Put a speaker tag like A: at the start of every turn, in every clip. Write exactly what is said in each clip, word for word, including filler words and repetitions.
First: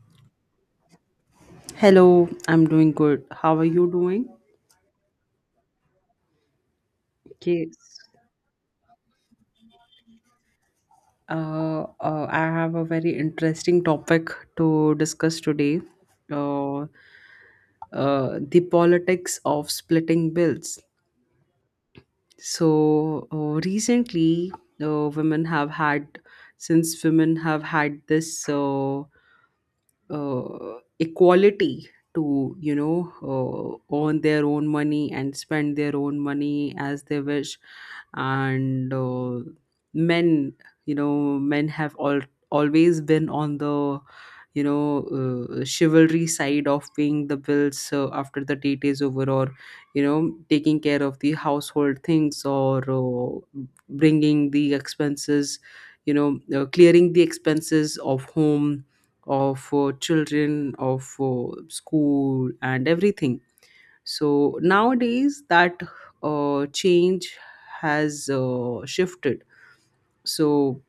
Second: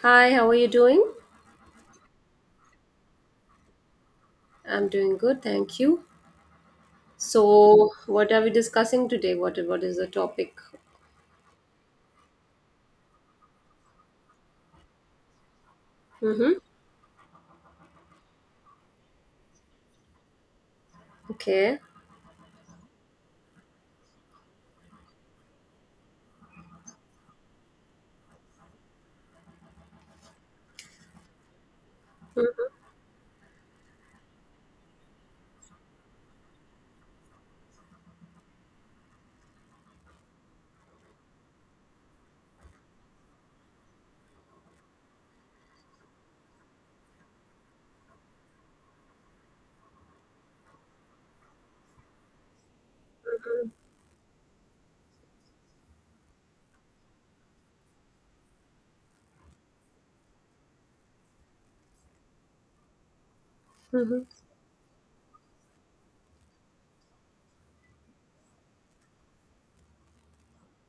A: Hi, how are you doing?
B: Hello, I'm doing good. How are you doing?
A: I'm doing good, thank you. So,
B: Yes.
A: what are we discussing today? What what is the topic?
B: Uh, uh, I have a very interesting topic to discuss today.
A: Mm-hmm.
B: Uh, uh, the politics of splitting bills.
A: Okay.
B: So uh, recently, uh, women have had since women have had this. Uh, uh, equality to you know uh, earn their own money and spend their own money as they wish, and uh, men you know men have all always been on the you know uh, chivalry side of paying the bills uh, after the date is over, or you know taking care of the household things, or uh,
A: Mm-hmm.
B: bringing the expenses, you know uh, clearing the expenses of home, of uh, children, of uh, school and everything. So nowadays that uh, change has uh, shifted. So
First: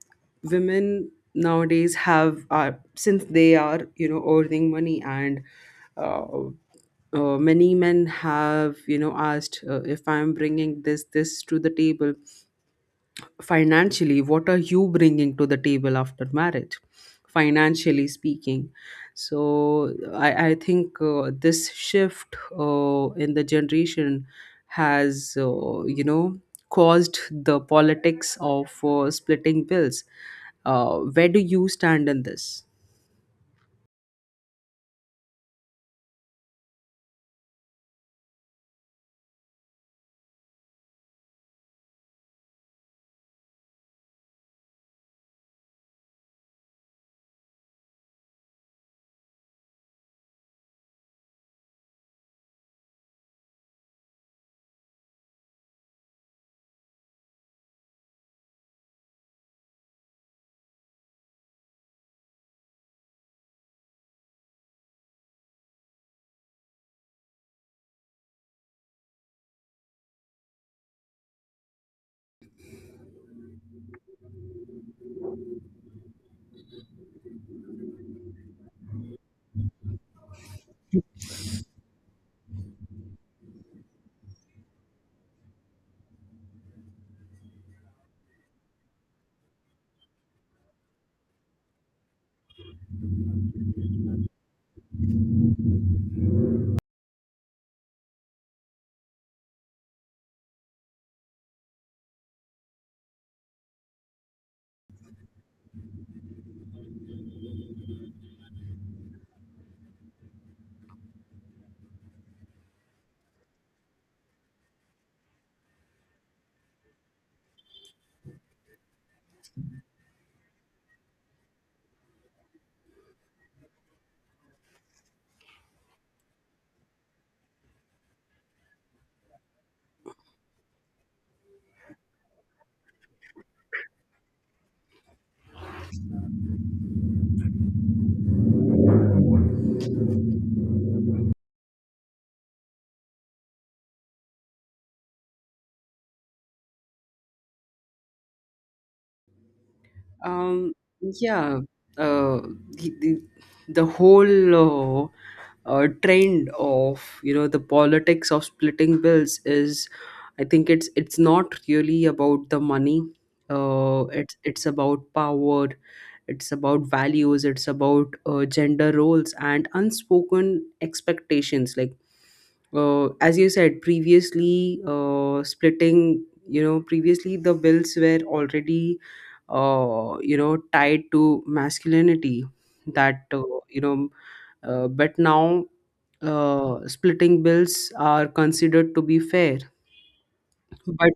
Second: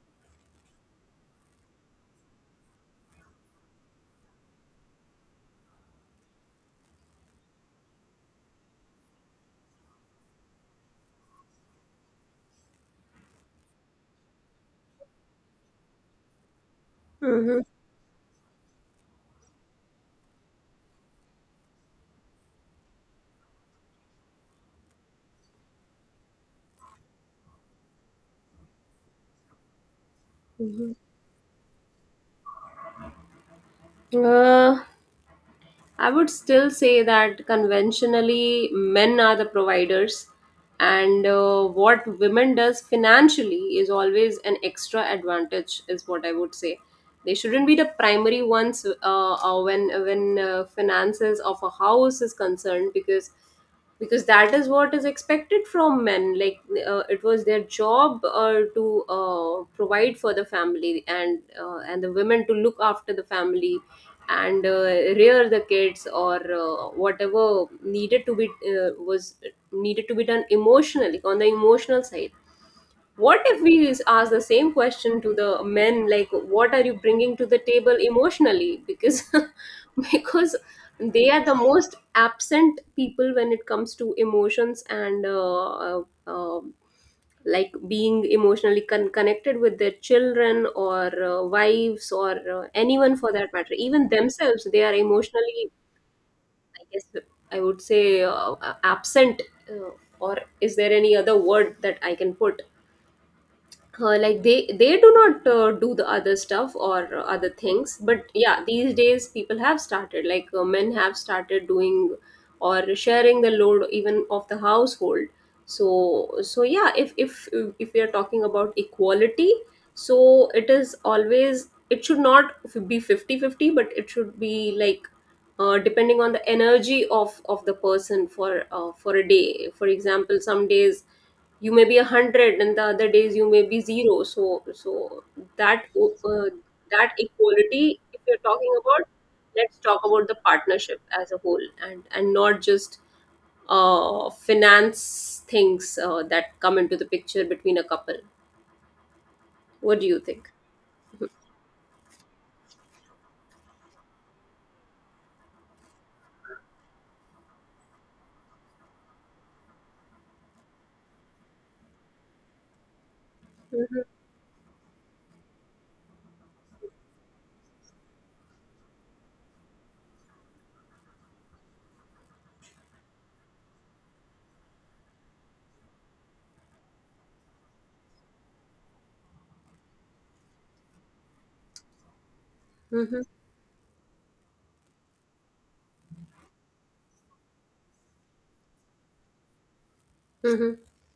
B: women nowadays have are, since they are you know earning money, and uh, uh, many men have you know asked, uh, if I'm bringing this this to the table financially, what are you bringing to the table after marriage,
A: Mm-hmm.
B: financially speaking? So i, I think uh, this shift uh, in the generation has, uh, you know caused the politics of uh, splitting bills.
A: Mm-hmm.
B: Uh, where do you stand in this?
A: Uh, I would still say that conventionally men are the providers, and uh, what women does financially is always an extra advantage, is what I would say. They shouldn't be the primary ones uh, uh, when when uh, finances of a house is concerned, because because that is what is expected from men, like, uh, it was their job uh, to uh, provide for the family, and uh, and the women to look after the family and uh, rear the kids or uh, whatever needed to be uh, was needed to be done emotionally, on the emotional side. What if we s- ask the same question to the men, like, what are you bringing to the table emotionally? Because, because they are the most absent people when it comes to emotions, and uh, uh, um, like being emotionally con- connected with their children or uh, wives or uh, anyone for that matter, even themselves. They are emotionally, I guess, I would say, uh, absent, uh, or is there any other word that I can put? Uh, like they they do not uh, do the other stuff or uh, other things, but yeah, these days people have started, like, uh, men have started doing or sharing the load even of the household. So so yeah, if if if we are talking about equality, so it is always, it should not be fifty fifty, but it should be like, uh, depending on the energy of of the person, for uh, for a day, for example. Some days you may be a hundred and the other days you may be zero, so so that, uh, that equality, if you're talking about, let's talk about the partnership as a whole, and and not just uh, finance things uh, that come into the picture between a couple. What do you think?
B: Um, yeah. uh, the, the the whole uh, uh, trend of you know the politics of splitting bills is, I think it's it's not really about the money. Uh, it's it's about power. It's about values. It's about uh, gender roles and unspoken expectations. Like, uh, as you said previously, uh, splitting. You know, previously the bills were already uh, you know tied to masculinity.
A: Mm-hmm.
B: That uh, you know uh, But now, uh, splitting bills are considered to be fair,
A: Mm-hmm.
B: but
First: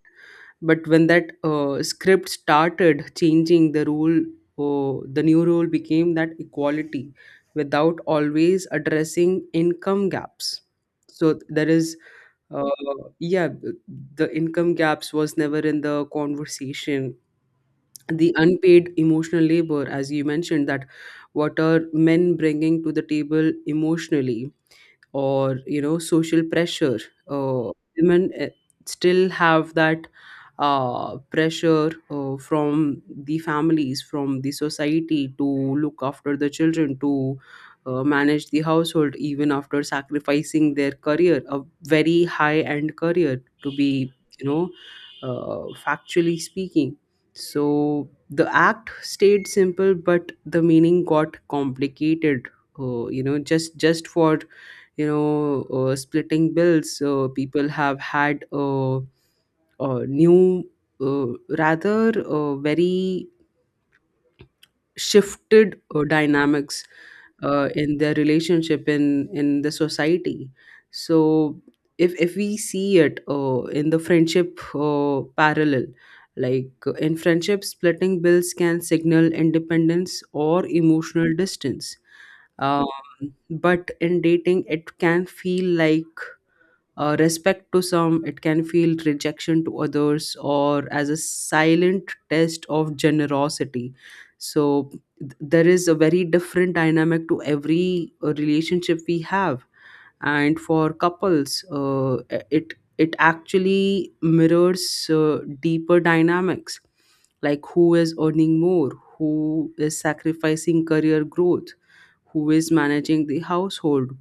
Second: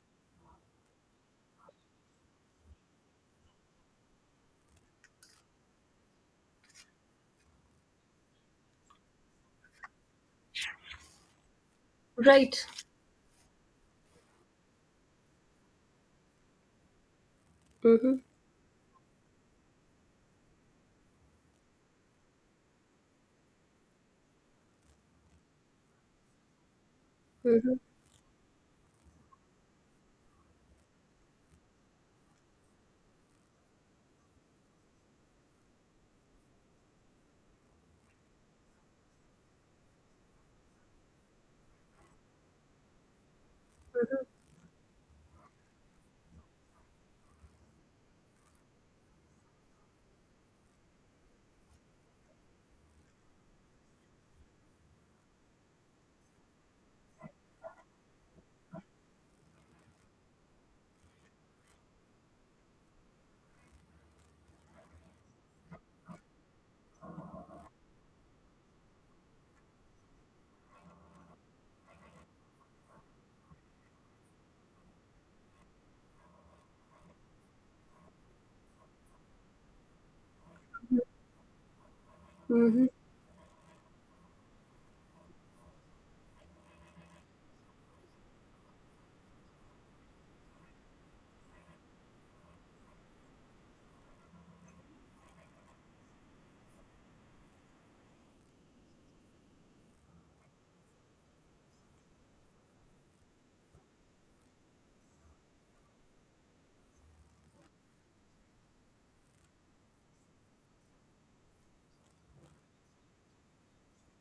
B: but when that uh, script started changing the rule, uh, the new rule became that equality without always addressing income gaps. So there is,
A: Right.
B: uh, yeah, the income gaps was never in the conversation.
A: Mm-hmm.
B: The unpaid emotional labor, as you mentioned, that what are men bringing to the table emotionally, or you know social pressure. uh,
A: Mm-hmm.
B: Women eh, still have that uh, pressure uh, from the families, from the society, to look after the children, to uh, manage the household, even after sacrificing their career, a very high end career, to be, you know uh, factually speaking. So the act stayed simple but the meaning got complicated. Uh, you know just just for you know uh, splitting bills, uh, people have had uh, uh, new, uh, rather, uh, very shifted uh, dynamics uh, in their relationship, in in the society. So if if we see it, uh, in the friendship uh, parallel, like, uh, in friendship, splitting bills can signal independence or
A: Mm-hmm.
B: emotional distance. um, but in dating it can feel like Uh, respect to some, it can feel rejection to others, or as a silent test of generosity. So, th- there is a very different dynamic to every uh, relationship we have. And for couples, uh, it it actually mirrors uh, deeper dynamics, like who is earning more, who is sacrificing career growth, who is managing the household,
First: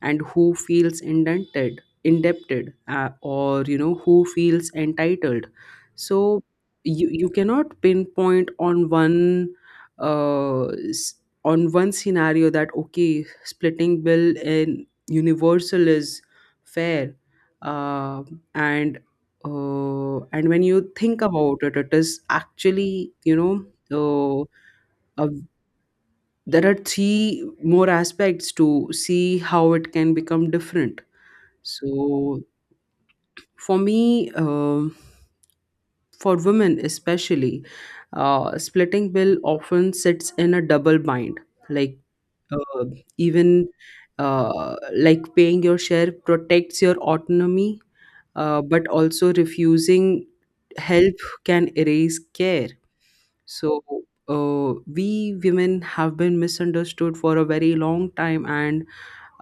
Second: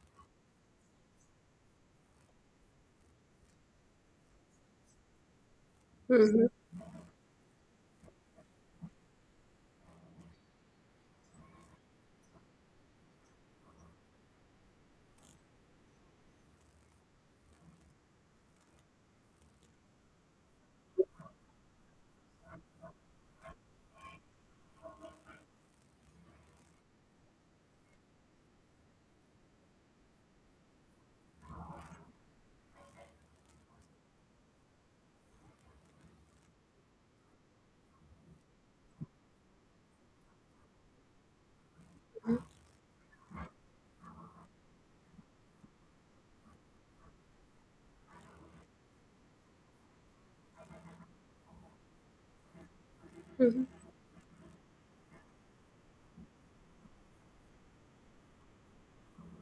B: and who feels indented indebted, uh, or you know who feels entitled. So
A: Mm-hmm.
B: you, you cannot pinpoint on one, uh, s- on one scenario that okay, splitting bill in universal is fair. uh, and uh, and when you think about it, it is actually, you know uh, a there are three more aspects to see how it can become different. So for me, um for women especially, uh, splitting bill often sits in a double bind, like,
A: Mm-hmm.
B: uh, even uh, like paying your share protects your autonomy, uh, but also refusing help can erase care.
A: Mm-hmm.
B: So uh, we women have been misunderstood for a very long time, and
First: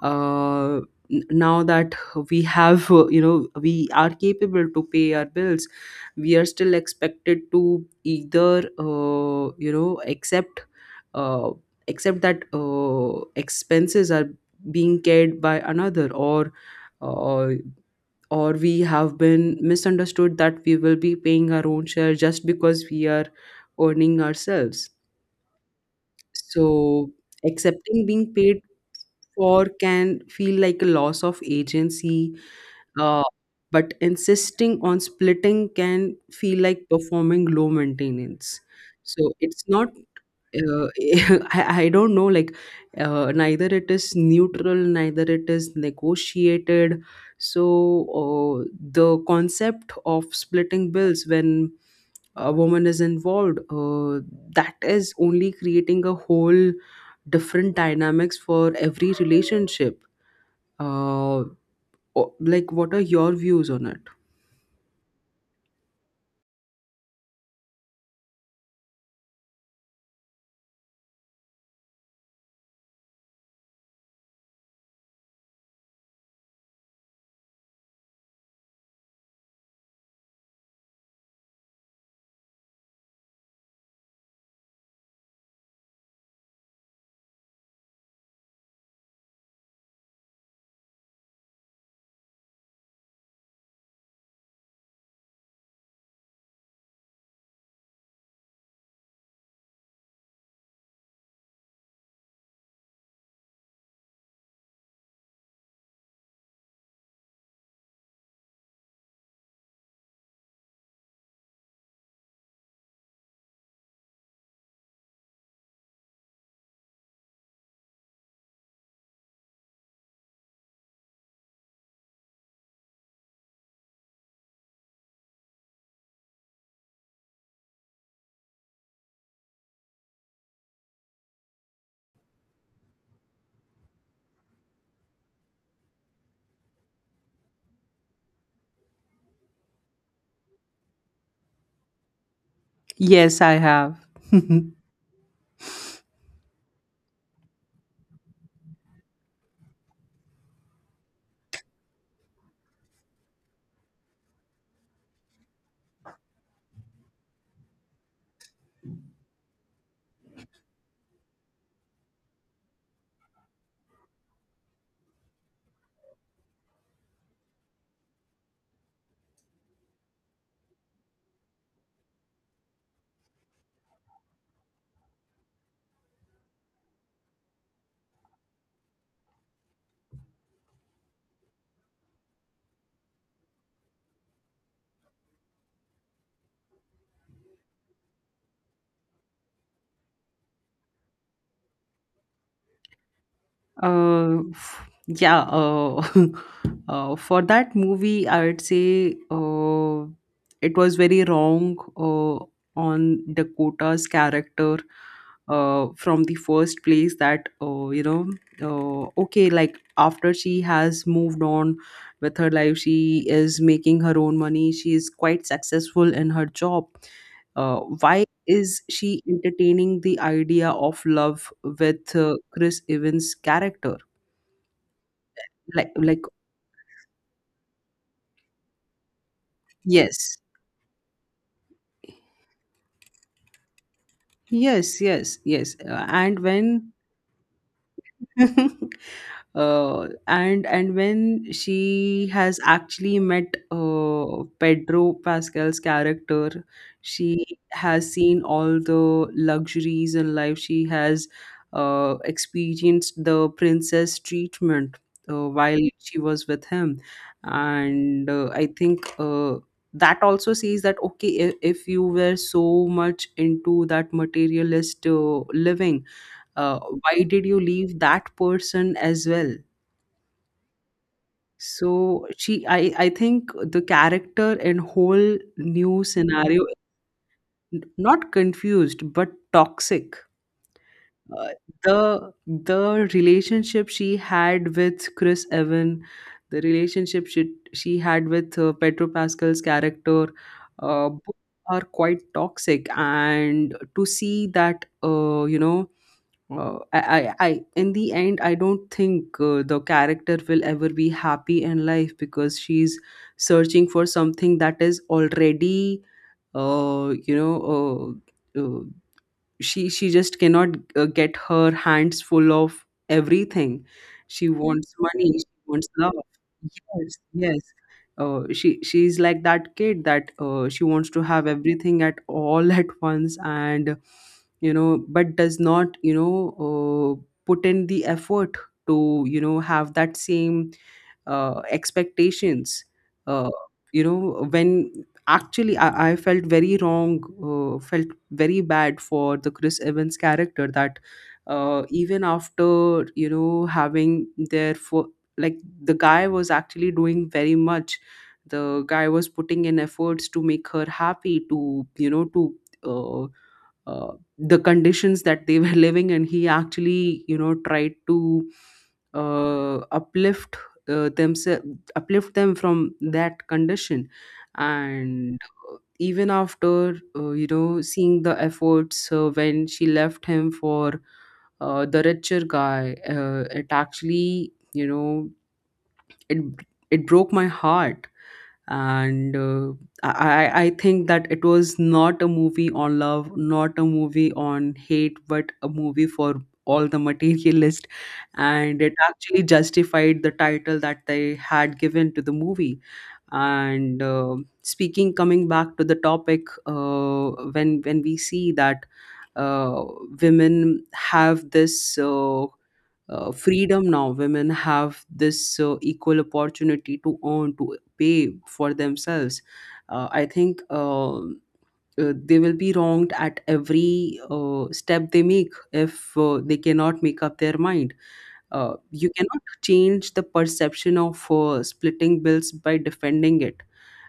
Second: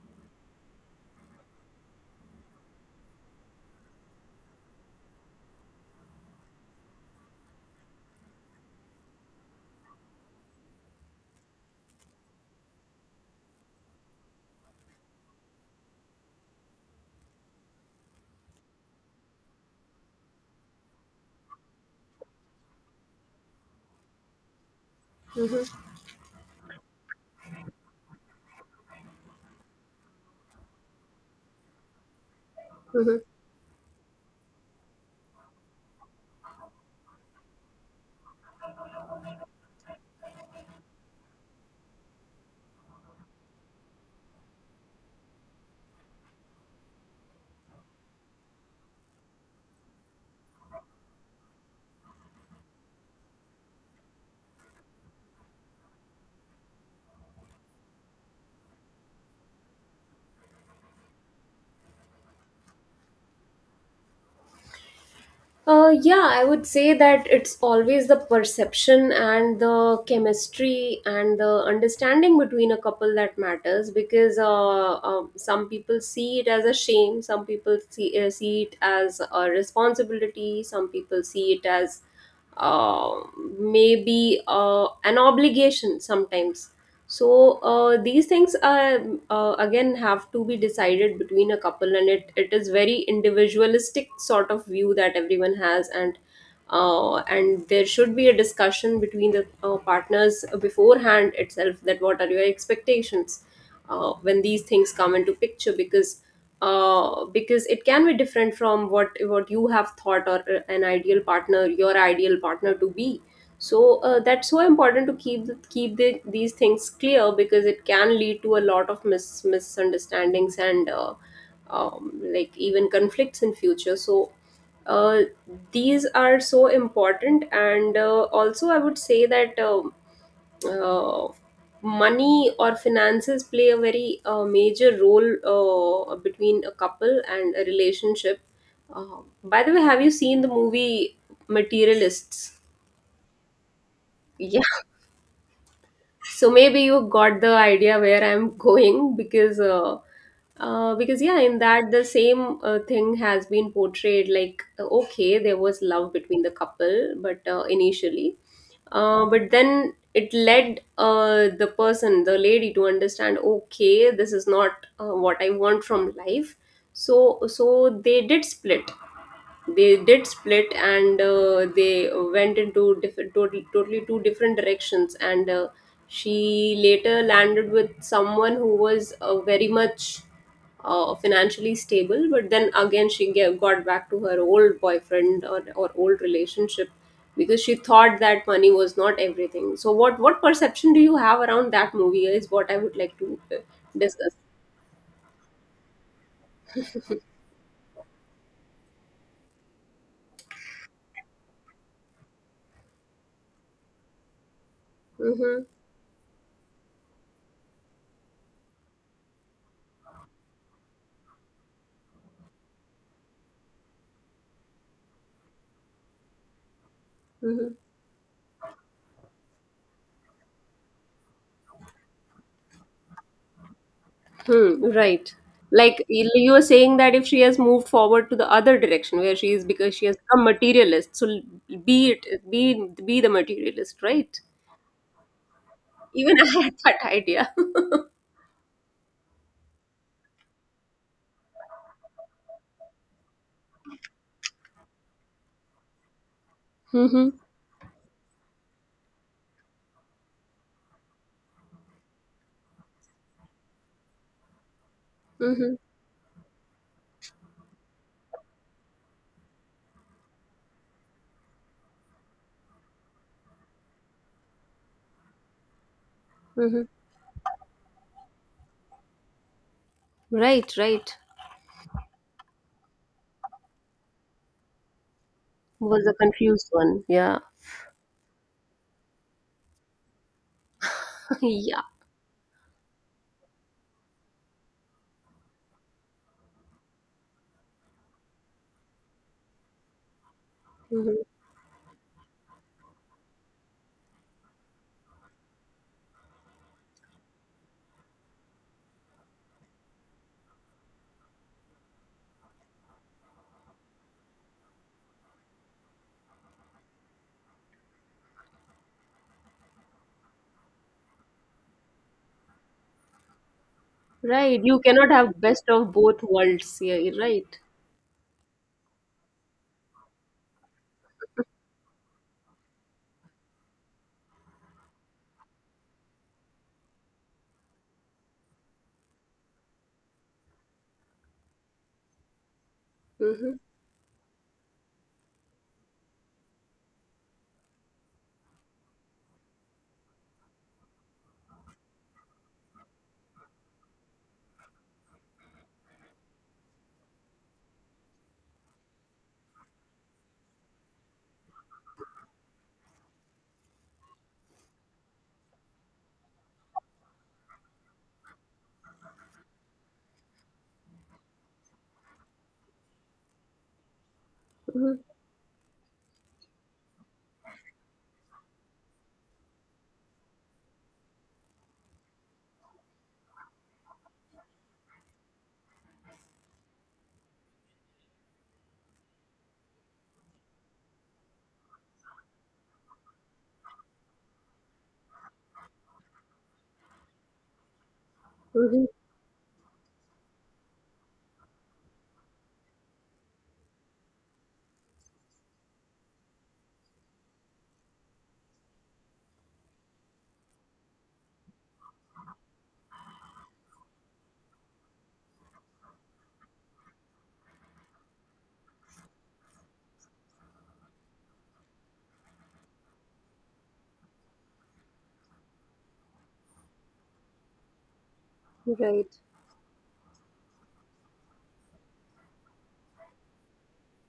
B: uh, n- now that we have, uh, you know we are capable to pay our bills. We are still expected to either uh, you know accept uh, accept that uh, expenses are being carried by another, or uh, or we have been misunderstood that we will be paying our own share, just because we are earning ourselves. So accepting being paid for can feel like a loss of agency,
A: Mm-hmm.
B: uh, but insisting on splitting can feel like performing low maintenance. So it's not. Uh, I, I don't know. Like, uh, neither it is neutral, neither it is negotiated. So uh, the concept of splitting bills, when a woman is involved, uh, that is only creating a whole different dynamics for every relationship. uh, o- like, what are your views on it?
A: Uh, yeah, I would say that it's always the perception and the chemistry and the understanding between a couple that matters, because uh, um, some people see it as a shame, some people see, uh, see it as a responsibility, some people see it as uh, maybe uh, an obligation sometimes. So uh, these things uh, uh, again have to be decided between a couple, and it, it is very individualistic sort of view that everyone has. And uh, and there should be a discussion between the uh, partners beforehand itself, that what are your expectations uh, when these things come into picture, because uh, because it can be different from what what you have thought, or uh, an ideal partner your ideal partner to be. So uh, that's so important to keep the, keep the, these things clear, because it can lead to a lot of mis- misunderstandings and uh, um, like even conflicts in future, so uh, these are so important. And uh, also I would say that um, uh, money or finances play a very uh, major role uh, between a couple and a relationship. Uh, by the way, have you seen the movie Materialists?
B: Yes, I have.
A: Yeah. So maybe you got the idea where I'm going, because uh, uh, because yeah, in that the same uh, thing has been portrayed, like, uh, okay, there was love between the couple, but uh, initially, uh, but then it led, uh, the person the lady, to understand, okay, this is not uh, what I want from life. So so they did split they did split, and uh, they went into different, totally, totally two different directions, and uh, she later landed with someone who was uh, very much uh, financially stable, but then again she ga- got back to her old boyfriend, or, or old relationship, because she thought that money was not everything. So what what perception do you have around that movie is what I would like to uh, discuss.
B: Uh, f- yeah. Uh, uh, for that movie, I would say, uh, it was very wrong, uh, on Dakota's character,
A: Mm-hmm.
B: uh, from the first place, that, uh, you know, uh, okay, like after she has moved on with her life, she is making her own money, she is quite successful in her job.
A: Mm-hmm.
B: Uh, why is she entertaining the idea of love with uh, Chris Evans' character?
A: Hmm, right.
B: Like,
A: Like
B: like
A: you you were saying that if she has moved forward to the other direction where she is because she has
B: yes,
A: become materialist, so l- be it be be the materialist, right?
B: yes, yes, yes. Uh,
A: Even
B: and
A: I had
B: when
A: that idea.
B: uh, and and when she has actually met uh, Pedro Pascal's character,
A: Mm-hmm.
B: she has seen all the luxuries in life. She has uh, experienced the princess treatment uh,
A: Mm-hmm.
B: while she was with him, and uh, I think. Uh, that also says that okay, if, if you were so much into that materialist uh, living, uh,
A: Mm-hmm.
B: why did you leave that person as well?
A: Right, right.
B: So she, I, I think the character and whole new
A: Was a
B: scenario,
A: confused one. Yeah.
B: n- not confused, but toxic. Uh,
A: Yeah.
B: the the relationship she had with Chris Evan, the relationship she she had with uh, Pedro Pascal's character, uh,
A: Hmm.
B: both are quite toxic. And to see that, uh, you know, uh, I, I, I, in the end, I don't think uh, the character will ever be happy in life, because she's searching for something that is already, uh, you know, uh, uh, she she just cannot uh, get her hands full of everything. She
A: Right. You
B: wants
A: cannot
B: money,
A: have
B: she
A: best
B: wants
A: of
B: love.
A: both worlds. Yeah,
B: Yes,
A: you're right.
B: yes. uh, she she's like that kid that uh, she wants to have everything at all at once, and you know but does not, you know uh, put in the effort to you know have that same uh, expectations. uh,
A: Mm-hmm.
B: you know when actually I, I felt very wrong, uh, felt very bad for the Chris Evans character, that uh, even after you know having their for, like, the guy was actually doing very much. The guy was putting in efforts to make her happy, to you know to uh, uh, the conditions that they were living in, he actually you know tried to uh, uplift, uh, themselves uplift them from that condition.
A: Mm-hmm.
B: And uh, even after uh, you know seeing the efforts, uh, when she left him for uh, the richer guy, uh, it actually, you know it it broke my heart. And uh, I, I I think that it was not a movie on love, not a movie on hate, but a movie for all the materialist, and
A: Mm-hmm.
B: it actually justified the title that they had given to the movie. And uh, speaking coming back to the topic, uh, when when we see that uh, women have this uh, uh, freedom. Now women have this uh, equal opportunity to earn, to pay for themselves. uh, I think, uh, uh, they will be wronged at every uh, step they make, if uh, they cannot make up their mind. Uh, you
A: Right.
B: cannot change the perception of uh, splitting bills by defending it.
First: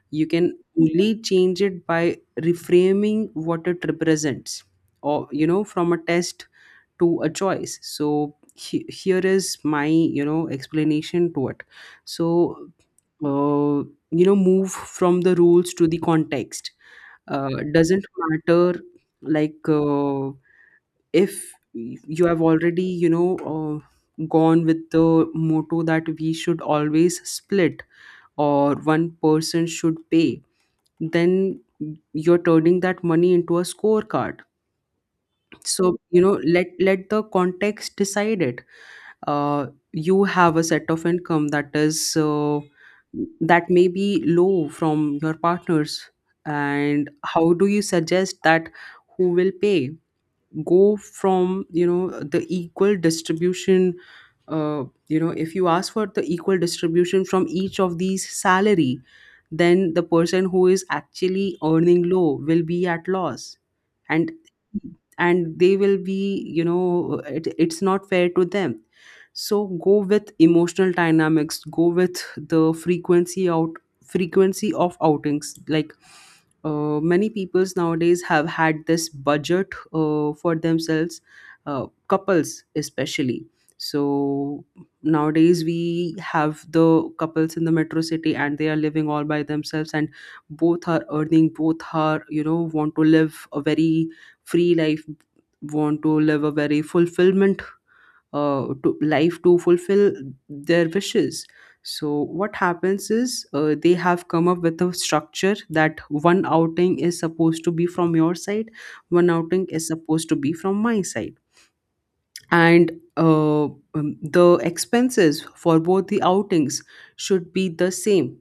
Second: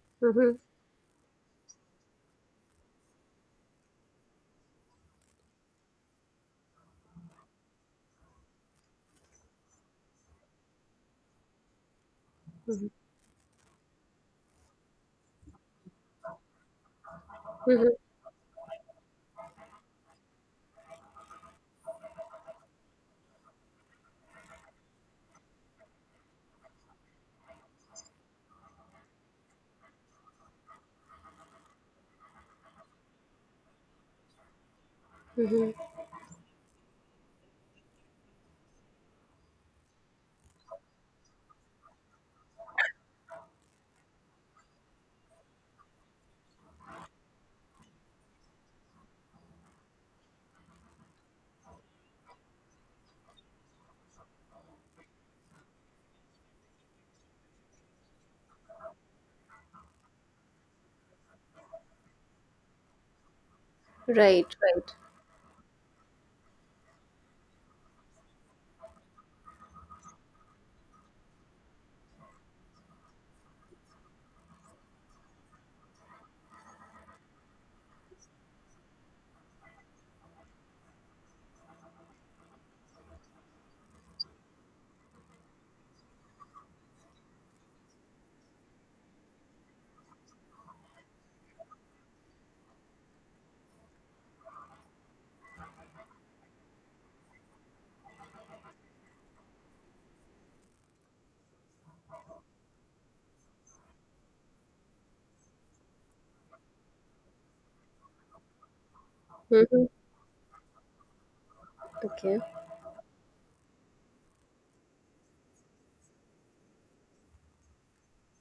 B: You
A: Mm-hmm.
B: can only change it by reframing what it represents, or you know from a test to a choice. So, he- here is my you know explanation to it. So,
A: Mm-hmm.
B: uh, you know move from the rules to the context. Uh,
A: Mm-hmm.
B: doesn't matter. Like, uh, if you have already, you know uh, gone with the motto that we should always split, or one person should pay, then you're turning that money into a scorecard.
A: Mm-hmm.
B: So, you know let let the context decide it. uh, you have a set of income that is, uh, that may be low from your partners, and how do you suggest that, who will pay? Go from, you know the equal distribution. Uh, you know if you ask for the equal distribution from each of these salary, then the person who is actually earning low will be at loss, and
A: Right, right.
B: and they will be, you know it, it's not fair to them. So go with emotional dynamics, go with the frequency, out frequency of outings, like, uh, many peoples nowadays have had this budget uh, for themselves, uh, couples especially. So nowadays we have the couples in the metro city, and they are living all by themselves, and both are earning, both are, you know, want to live a very free life, want to live a very fulfillment uh, to life to fulfill their wishes. So what happens is uh, they have come up with a structure that one outing is supposed to be from your side, one outing
A: Mm-hmm.
B: is supposed to be from my side
A: Okay.
B: and uh, um, the expenses for both the outings should be the same.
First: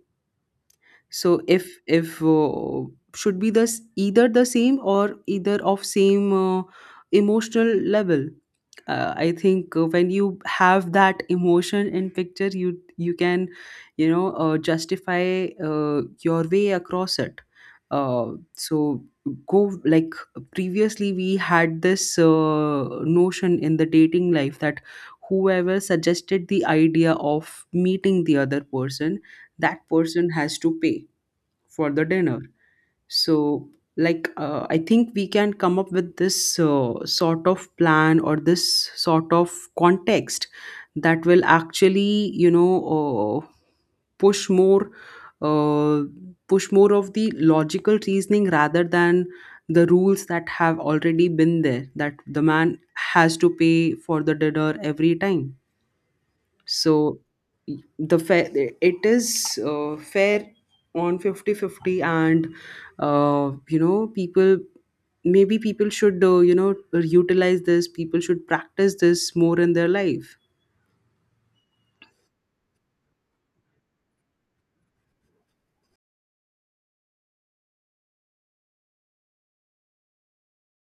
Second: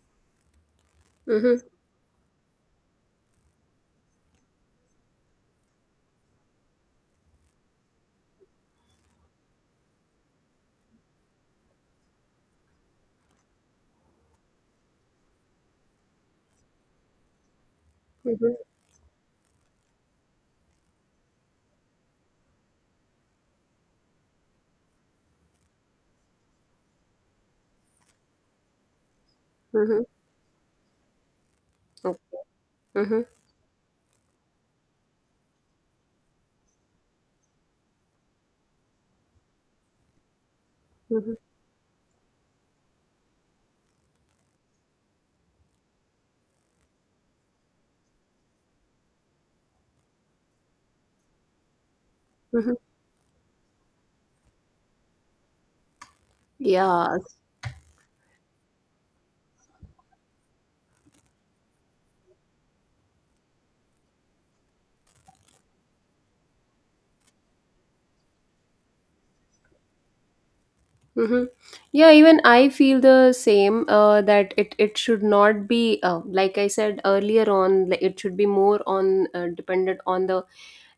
B: So
A: Mm-hmm.
B: if if uh, should be this either the same or either of same uh, emotional level. uh, I think uh, when you have that emotion in picture you you can, you know, uh, justify uh, your way across it. uh,
A: Mhm,
B: so go like, previously we had this uh, notion in the dating life that whoever suggested the idea of meeting the other person, that
A: mhm.
B: person has to pay for the dinner.
A: Okay. Mhm,
B: So like, uh, I think we can come up with this uh, sort of plan or this sort of context that
A: mhm,
B: will actually, you know, uh, push more, uh, push more of the logical reasoning rather than the rules that have already been there, that the
A: mhm.
B: man has to pay for the dinner every time.
A: Yeah.
B: So the fair, it is uh, fair on fifty fifty, and uh, you know people, maybe people should, uh, you know, utilize this, people should practice this more in their life.
A: Mm-hmm. Yeah, even I feel the same, uh, that it, it should not be, uh, like I said earlier on, like, it should be more on, uh, dependent on the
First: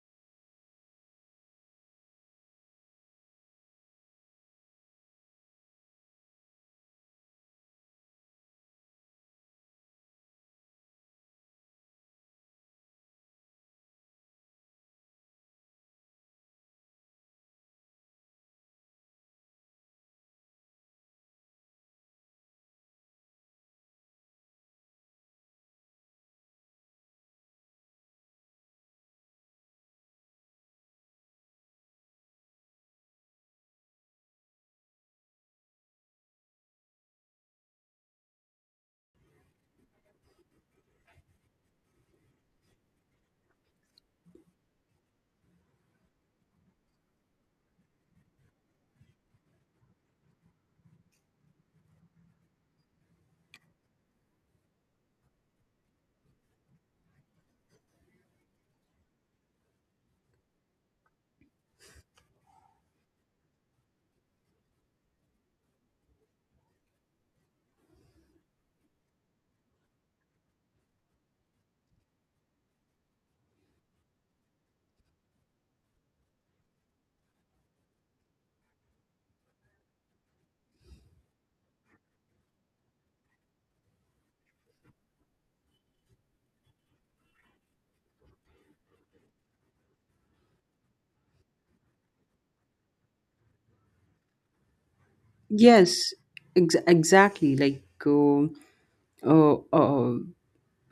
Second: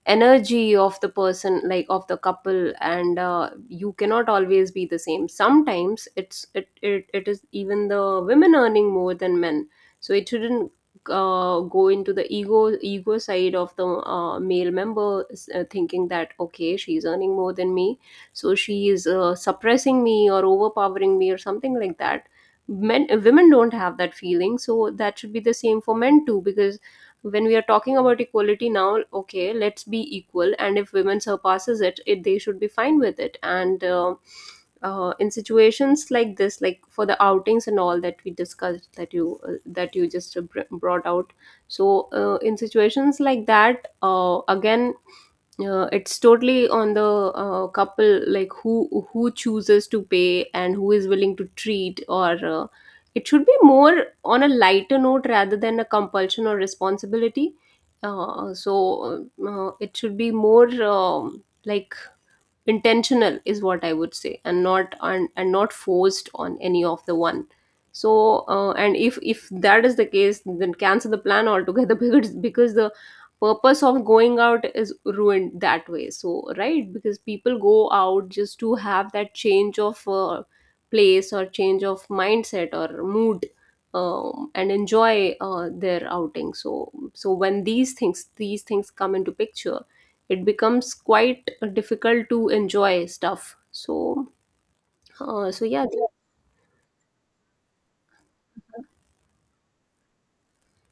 A: energy of the person, like of the couple, and uh, you cannot always be the same. Sometimes it's it, it, it is even the women earning more than men, so it shouldn't uh, go into the ego ego side of the uh, male member, uh, thinking that okay, she's earning more than me, so she is uh, suppressing me or overpowering me or something like that. Men, women don't have that feeling, so that should be the same for men too, because when we are talking about equality now, okay, let's be equal, and if women surpasses it, it they should be fine with it. And uh, uh, in situations like this, like for the outings and all that we discussed, that you, uh, that you just uh, br- brought out, so uh, in situations like that, uh, again, uh, it's totally on the uh, couple, like who who chooses to pay and who is willing to treat, or uh, it should be more on a lighter note rather than a compulsion or responsibility. Uh, so uh, it should be more, um like intentional is what I would say, and not and, and not forced on any of the one. So uh, and if if that is the case, then cancel the plan altogether because because the purpose of going out is ruined that way, so right, because people go out just to have that change of uh, place or change of mindset or mood, um, and enjoy uh, their outing. So so when these things these things come into picture, it becomes quite difficult to enjoy stuff, so uh, so yeah, that-
B: Yes, ex- exactly. Like, uh, uh, uh,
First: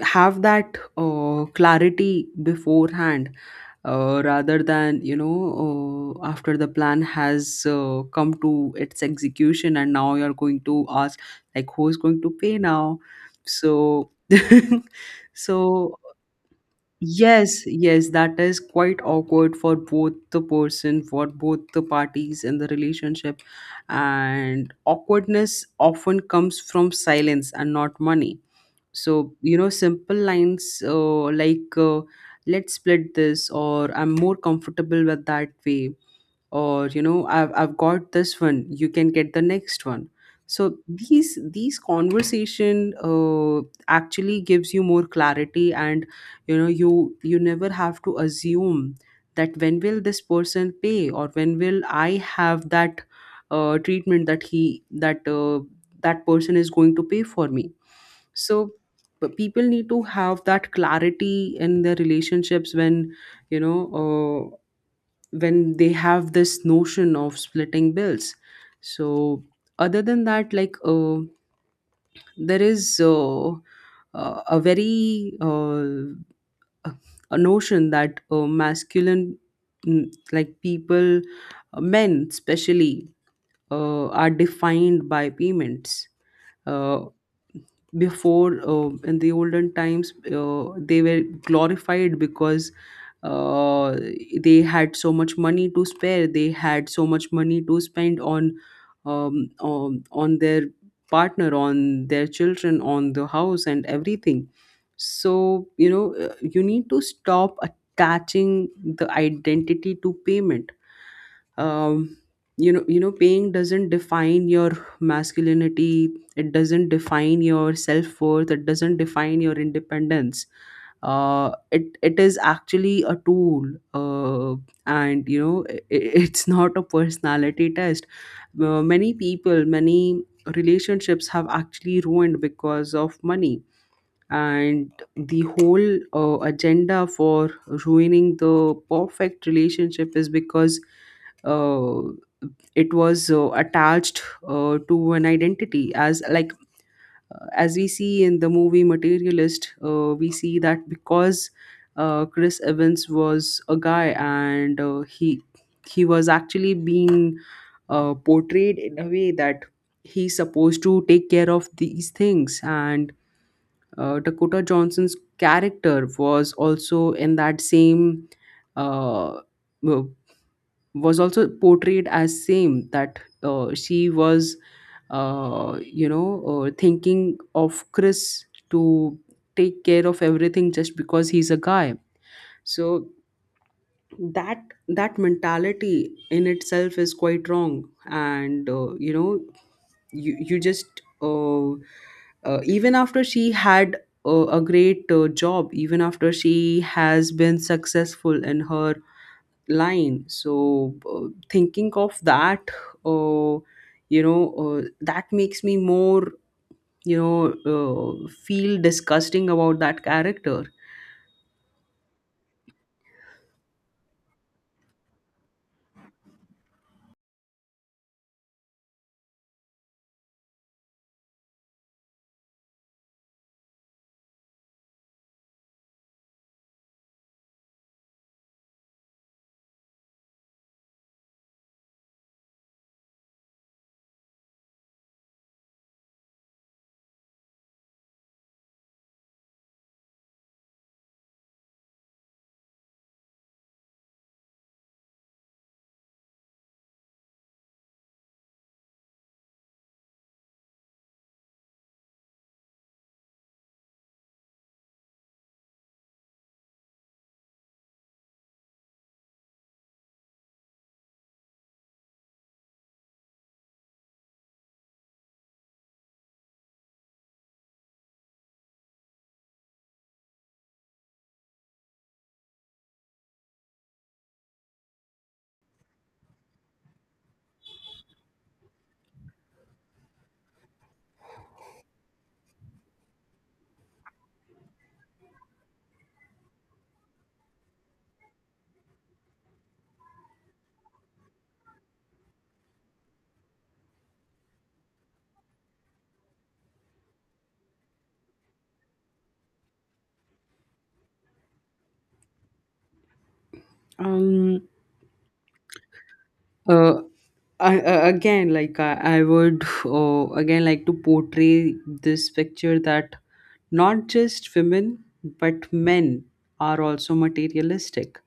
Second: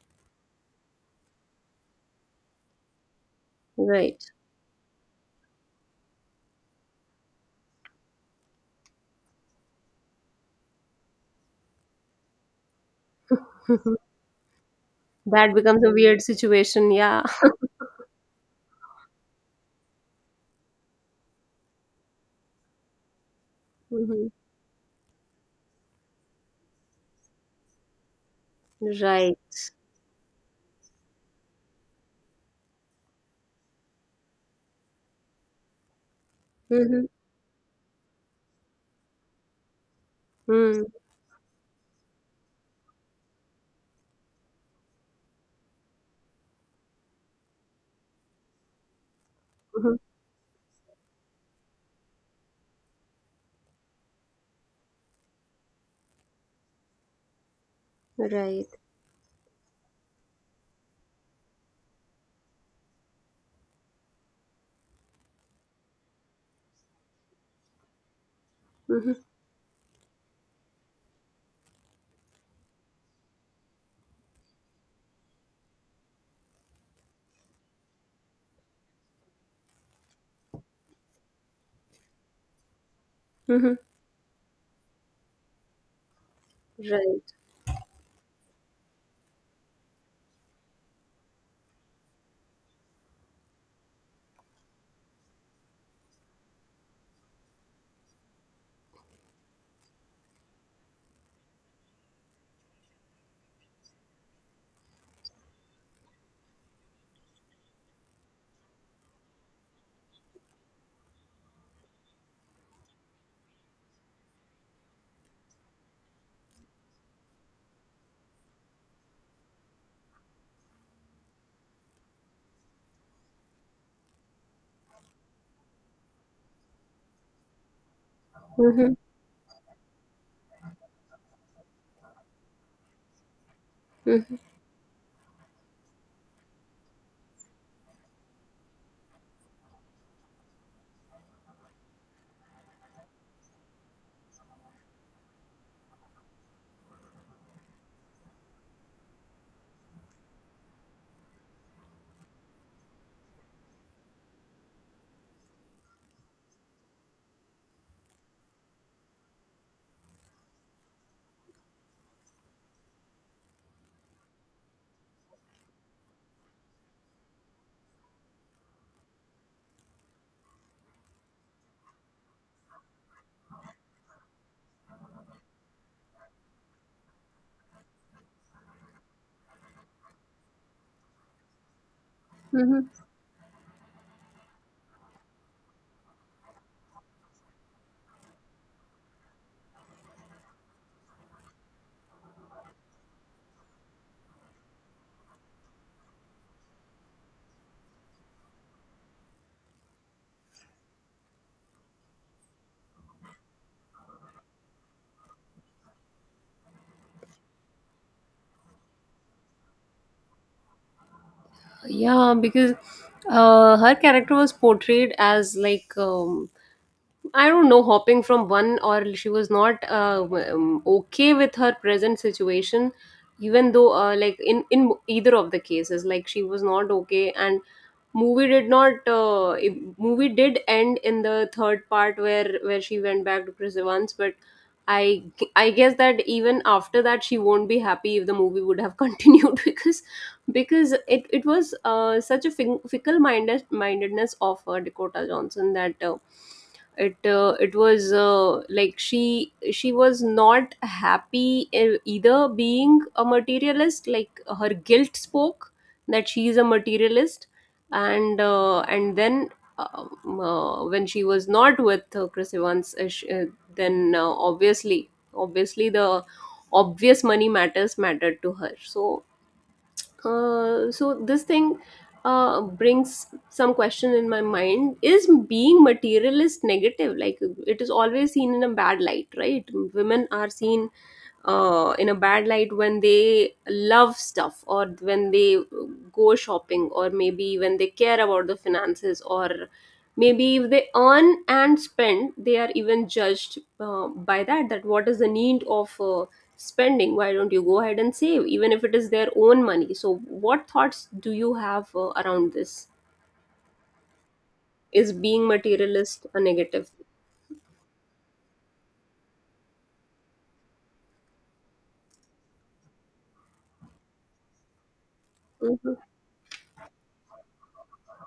B: have that uh, clarity beforehand,
A: right.
B: uh, rather than, you know, uh, after the plan has uh, come to its execution and now you're going to ask, like, who's going to pay now? So,
A: That becomes a
B: so
A: weird situation, yeah.
B: yes, yes, that is quite awkward for both the person, for both the parties in the relationship.
A: Hmm.
B: And awkwardness often comes from silence and not money. So,
A: Right.
B: you know, simple lines uh, like, uh, let's split this, or I'm more comfortable with that way, or you
A: Mm-hmm.
B: know i've i've got this one, you can get the next one. So
A: Mm-hmm.
B: these these conversation uh, actually gives you more clarity, and you know you you never have to assume that when
A: Mm-hmm.
B: will this person pay or when will I have that uh, treatment that he that uh, that person is going to pay for me. So
A: Right.
B: but people need to have that clarity in their relationships when, you know, uh, when they have this notion of splitting bills.
A: Mm-hmm.
B: So other than that, like, uh, there is uh, uh, a very uh, a notion that uh, masculine, mm, like people, uh, men especially
A: Mm-hmm.
B: uh, are defined by payments. uh,
A: Right.
B: Before, uh, in the olden times, uh, they were glorified because uh, they had so much money to spare, they had so much money to spend on um, um, on their partner, on their children, on the house and everything. So you know, uh, you need to stop attaching the identity to payment. um, you know, you know paying doesn't define your masculinity, it doesn't define your self-worth, it doesn't define your independence. Uh, it it is actually a tool, uh, and you know i i- it's not a personality test. Uh,
A: Mm-hmm.
B: many people, many relationships have actually ruined because of money.
A: Mm-hmm.
B: And the whole uh, agenda for ruining the perfect relationship is because uh, it was uh, attached uh, to an identity, as like, uh, as we see in the movie Materialist, uh, we see that because uh, Chris Evans was a guy, and uh, he he was actually being uh, portrayed in a way that he's supposed to take care of these things. And uh, Dakota Johnson's character was also in that same uh, w- was also portrayed as same, that uh, she was, uh, you know, uh, thinking of Chris to take care of everything just because he's a guy.
A: Mm-hmm.
B: So that, that mentality in itself is quite wrong, and uh, you know you you just uh, uh, even after she had uh, a great uh, job, even after she has been successful in her line, so uh, thinking of that, uh, you know, uh, that makes me more, you know, uh, feel disgusting about that character.
A: Yeah, because uh, her character was portrayed as like, um, I don't know, hopping from one, or she was not uh, um, okay with her present situation, even though uh, like in in either of the cases, like she was not okay. And movie did not, uh, if- movie did end in the third part where where she went back to Chris Evans, but I I guess that even after that she won't be happy if the movie would have continued, because because it it was uh, such a fin- fickle minded mindedness of uh, Dakota Johnson that. Uh, it uh, it was uh, like she she was not happy, e- either being a materialist, like her guilt spoke that she is a materialist. And uh, and then um, uh, when she was not with uh, Chris Evans, uh, sh- uh, then uh, obviously, obviously the obvious, money matters mattered to her. So uh, so this thing uh, brings some question in my mind. Is being materialist negative, like, it is always seen in a bad light, right? Women are seen uh, in a bad light when they love stuff, or when they go shopping, or maybe when they care about the finances, or maybe if they earn and spend they are even judged, uh, by that, that what is the need of uh, spending, why don't you go ahead and save, even if it is their own money. So what thoughts do you have uh, around this?
B: um
A: Is being materialist a negative?
B: uh, I, uh, Again, like I, I would, uh, again, like to portray this picture that not just women but
A: Mhm.
B: men are also materialistic.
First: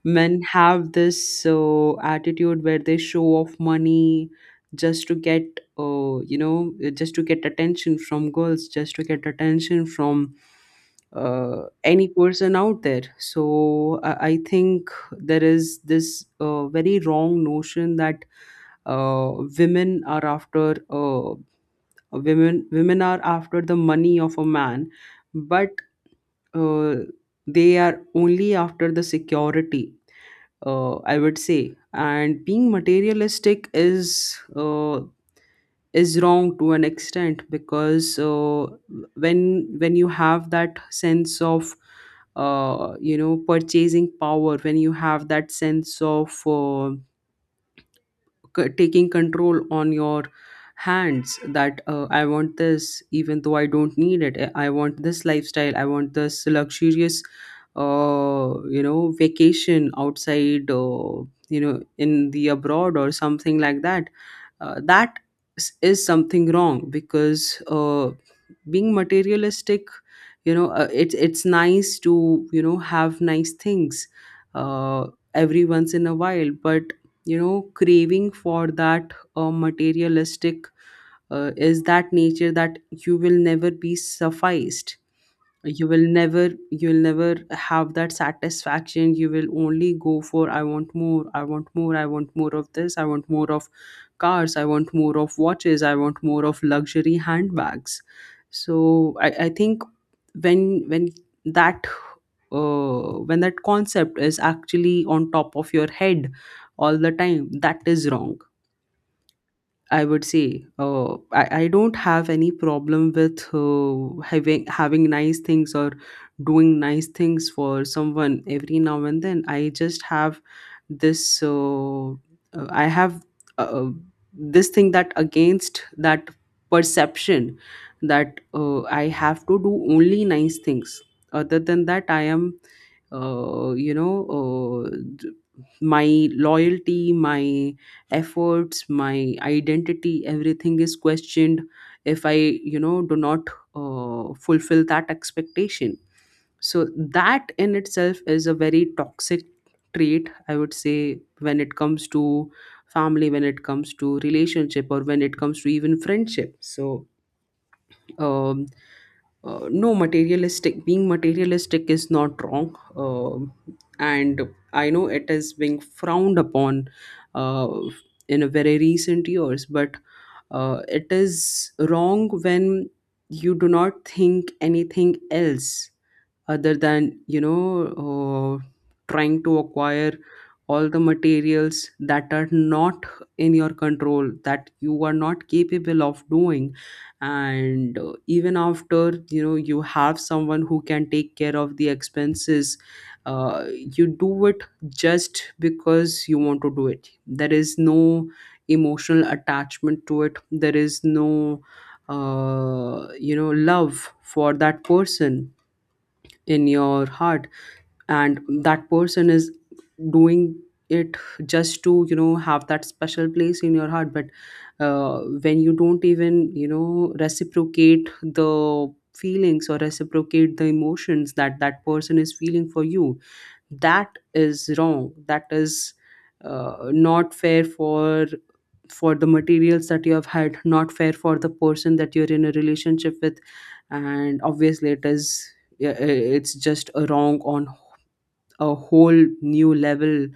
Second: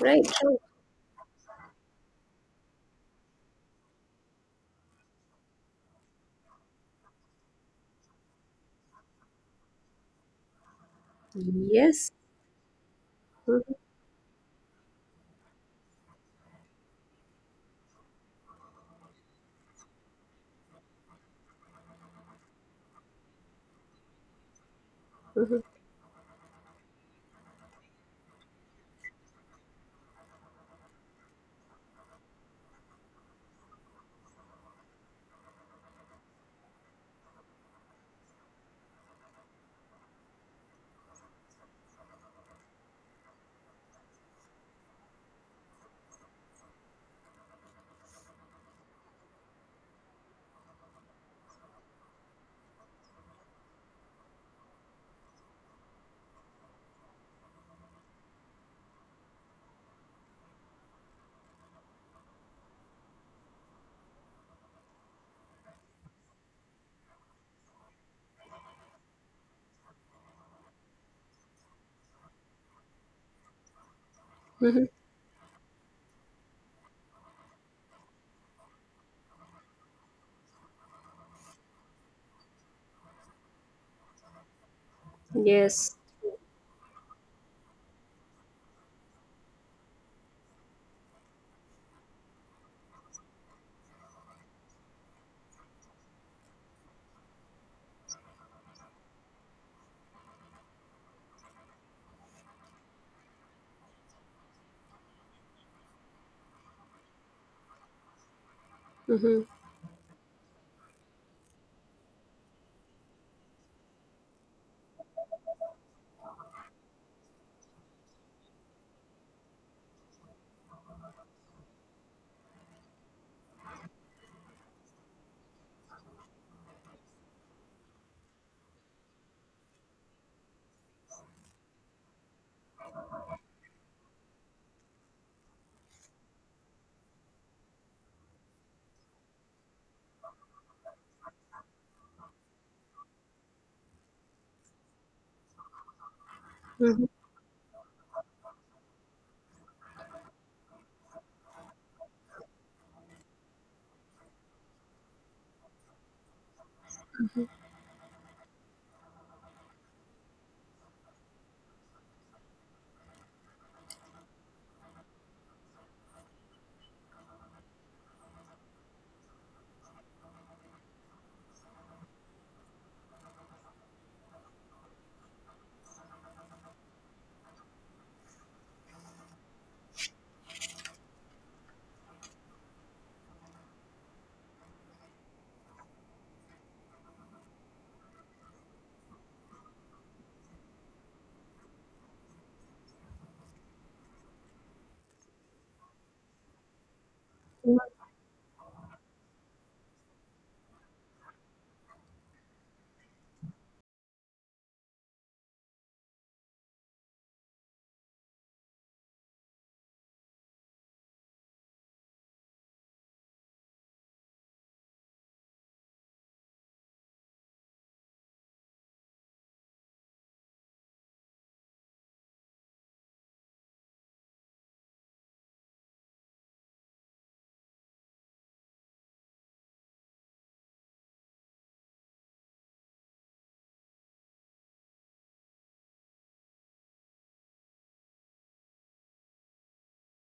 A: Right,
B: Men
A: sure.
B: have this uh, attitude where they show off money just to get, uh, you know, just to get attention from girls, just to get attention from uh, any
A: Yes.
B: person out there.
A: Mhm.
B: So I, I think there is this uh, very wrong notion that uh, women are after, uh, women women are after the money of a man,
A: Mhm.
B: but uh, they are only after the security, uh, I would say. And being materialistic is, uh, is wrong to an extent because uh, when when you have that sense of, uh, you know, purchasing power, when you have that sense of, uh, c- taking control on your hands, that uh, I want this even though I don't need it, i I want this lifestyle, I want this luxurious, uh, you know, vacation outside, uh, you know, in the abroad or something like that. Uh, that s- is something wrong because, uh, being materialistic, you know, uh, it's it's nice to, you know, have nice things
A: Mhm.
B: uh, every once in a while. But you know, craving for that, uh, materialistic, uh, is that nature that you will never be sufficed, you
A: Yes.
B: will never, you'll never have that satisfaction, you will only go for I want more, I want more, I want more of this, I want more of cars, I want more of watches, I want more of luxury handbags. So i, I think when when that, uh, when that concept is actually on top of your head all the time, that is wrong,
A: Mhm.
B: I would say. uh, I, I don't have any problem with, uh, having having nice things or doing nice things for someone every now and then. I just have this uh, uh, I have uh, uh, this thing that against that perception that uh, I have to do only nice things. Other than that, I am, uh, you know, uh, d- my loyalty, my efforts, my identity, everything is questioned if I, you know, do not uh, fulfill that expectation. So that in itself is a very toxic trait, I would say, when it comes to family, when it comes to relationship, or when it comes to even friendship. So, um, uh, no, materialistic being materialistic is not wrong. Um and I know it is being frowned upon uh, in a very recent years, but uh, it is wrong when you do not think anything else other than, you know, uh, trying to acquire all the materials that are not in your control, that you are not capable of doing. And uh, even after, you know, you have someone who can take care of the expenses, uh, you do it just because you want to do it. There is no emotional attachment to it, there is no, uh, you know, love for that person in your heart, and that person is doing it just to, you know, have that special place in your heart. But uh, when you don't even, you know, reciprocate the feelings or reciprocate the emotions that that person is feeling for you, that is wrong, that is, uh, not fair for for the materials that you have had, not fair for the person that you're in a relationship with. And obviously it is, yeah, i- it's just a wrong on a whole new level,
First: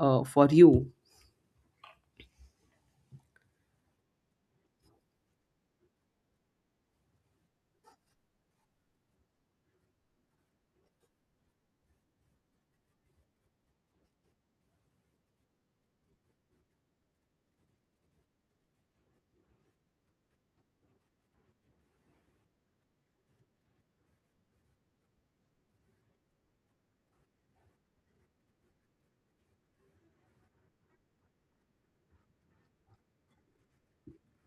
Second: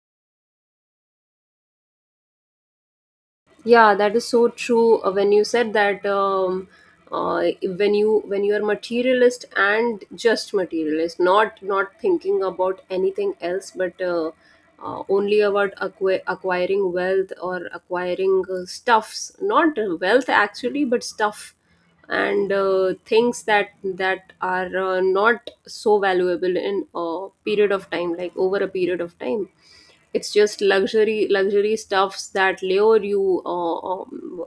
B: uh, for you.
A: Yeah, that is so true. Uh, when you said that, um, uh, when you when you are materialist and just materialist, not not thinking about anything else but uh, uh, only about acqui- acquiring wealth, or acquiring uh, stuffs, not uh, wealth actually but stuff, and uh, things that that are uh, not so valuable in a period of time, like over a period of time. It's just luxury luxury stuffs that lure you uh, um,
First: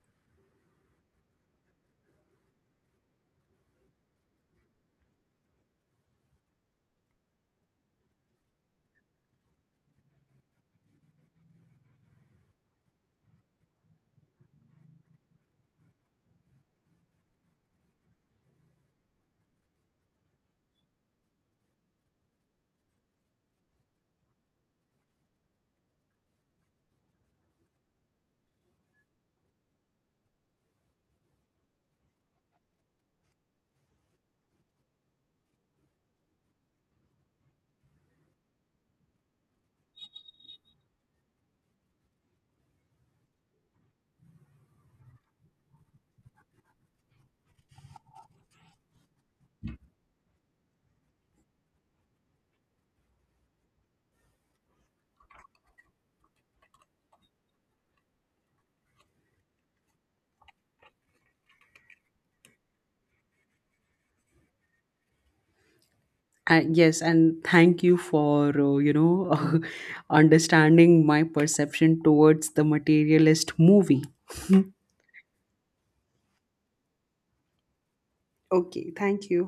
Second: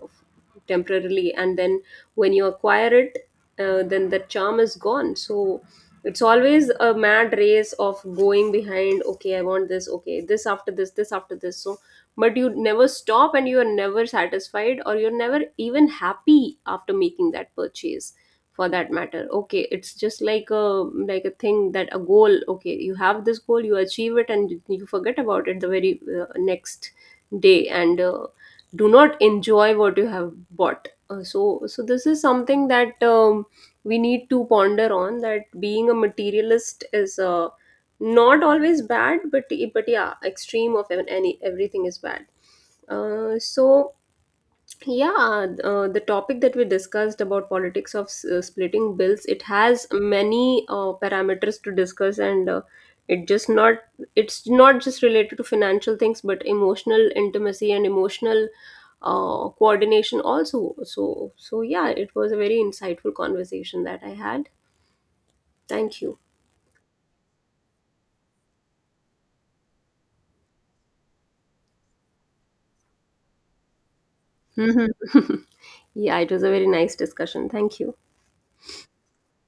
A: temporarily, and then when you acquire it, uh, then the charm is gone, so it's always a mad race of going behind, okay I want this, okay this after this, this after this. So but you never stop, and you are never satisfied, or you're never even happy after making that purchase, for that matter. Okay, it's just like a, like a thing, that a goal. Okay, you have this goal, you achieve it and you forget about it the very uh, next day, and uh, do not enjoy what you have bought, uh, so so this is something that um, we need to ponder on, that being a materialist is uh, not always bad, but but yeah, extreme of an- any everything is bad, uh, so yeah, uh, the topic that we discussed about politics of s- uh, splitting bills, it has many uh, parameters to discuss, and uh, it just not it's not just related to financial things, but emotional intimacy and emotional uh, coordination also. So, so yeah, it was a very insightful conversation that I had. Thank you.
B: And yes, and thank you for, uh, you know, understanding my perception towards the Materialist movie.
A: Yeah, it was a very nice discussion. Thank you.
B: Okay, thank you.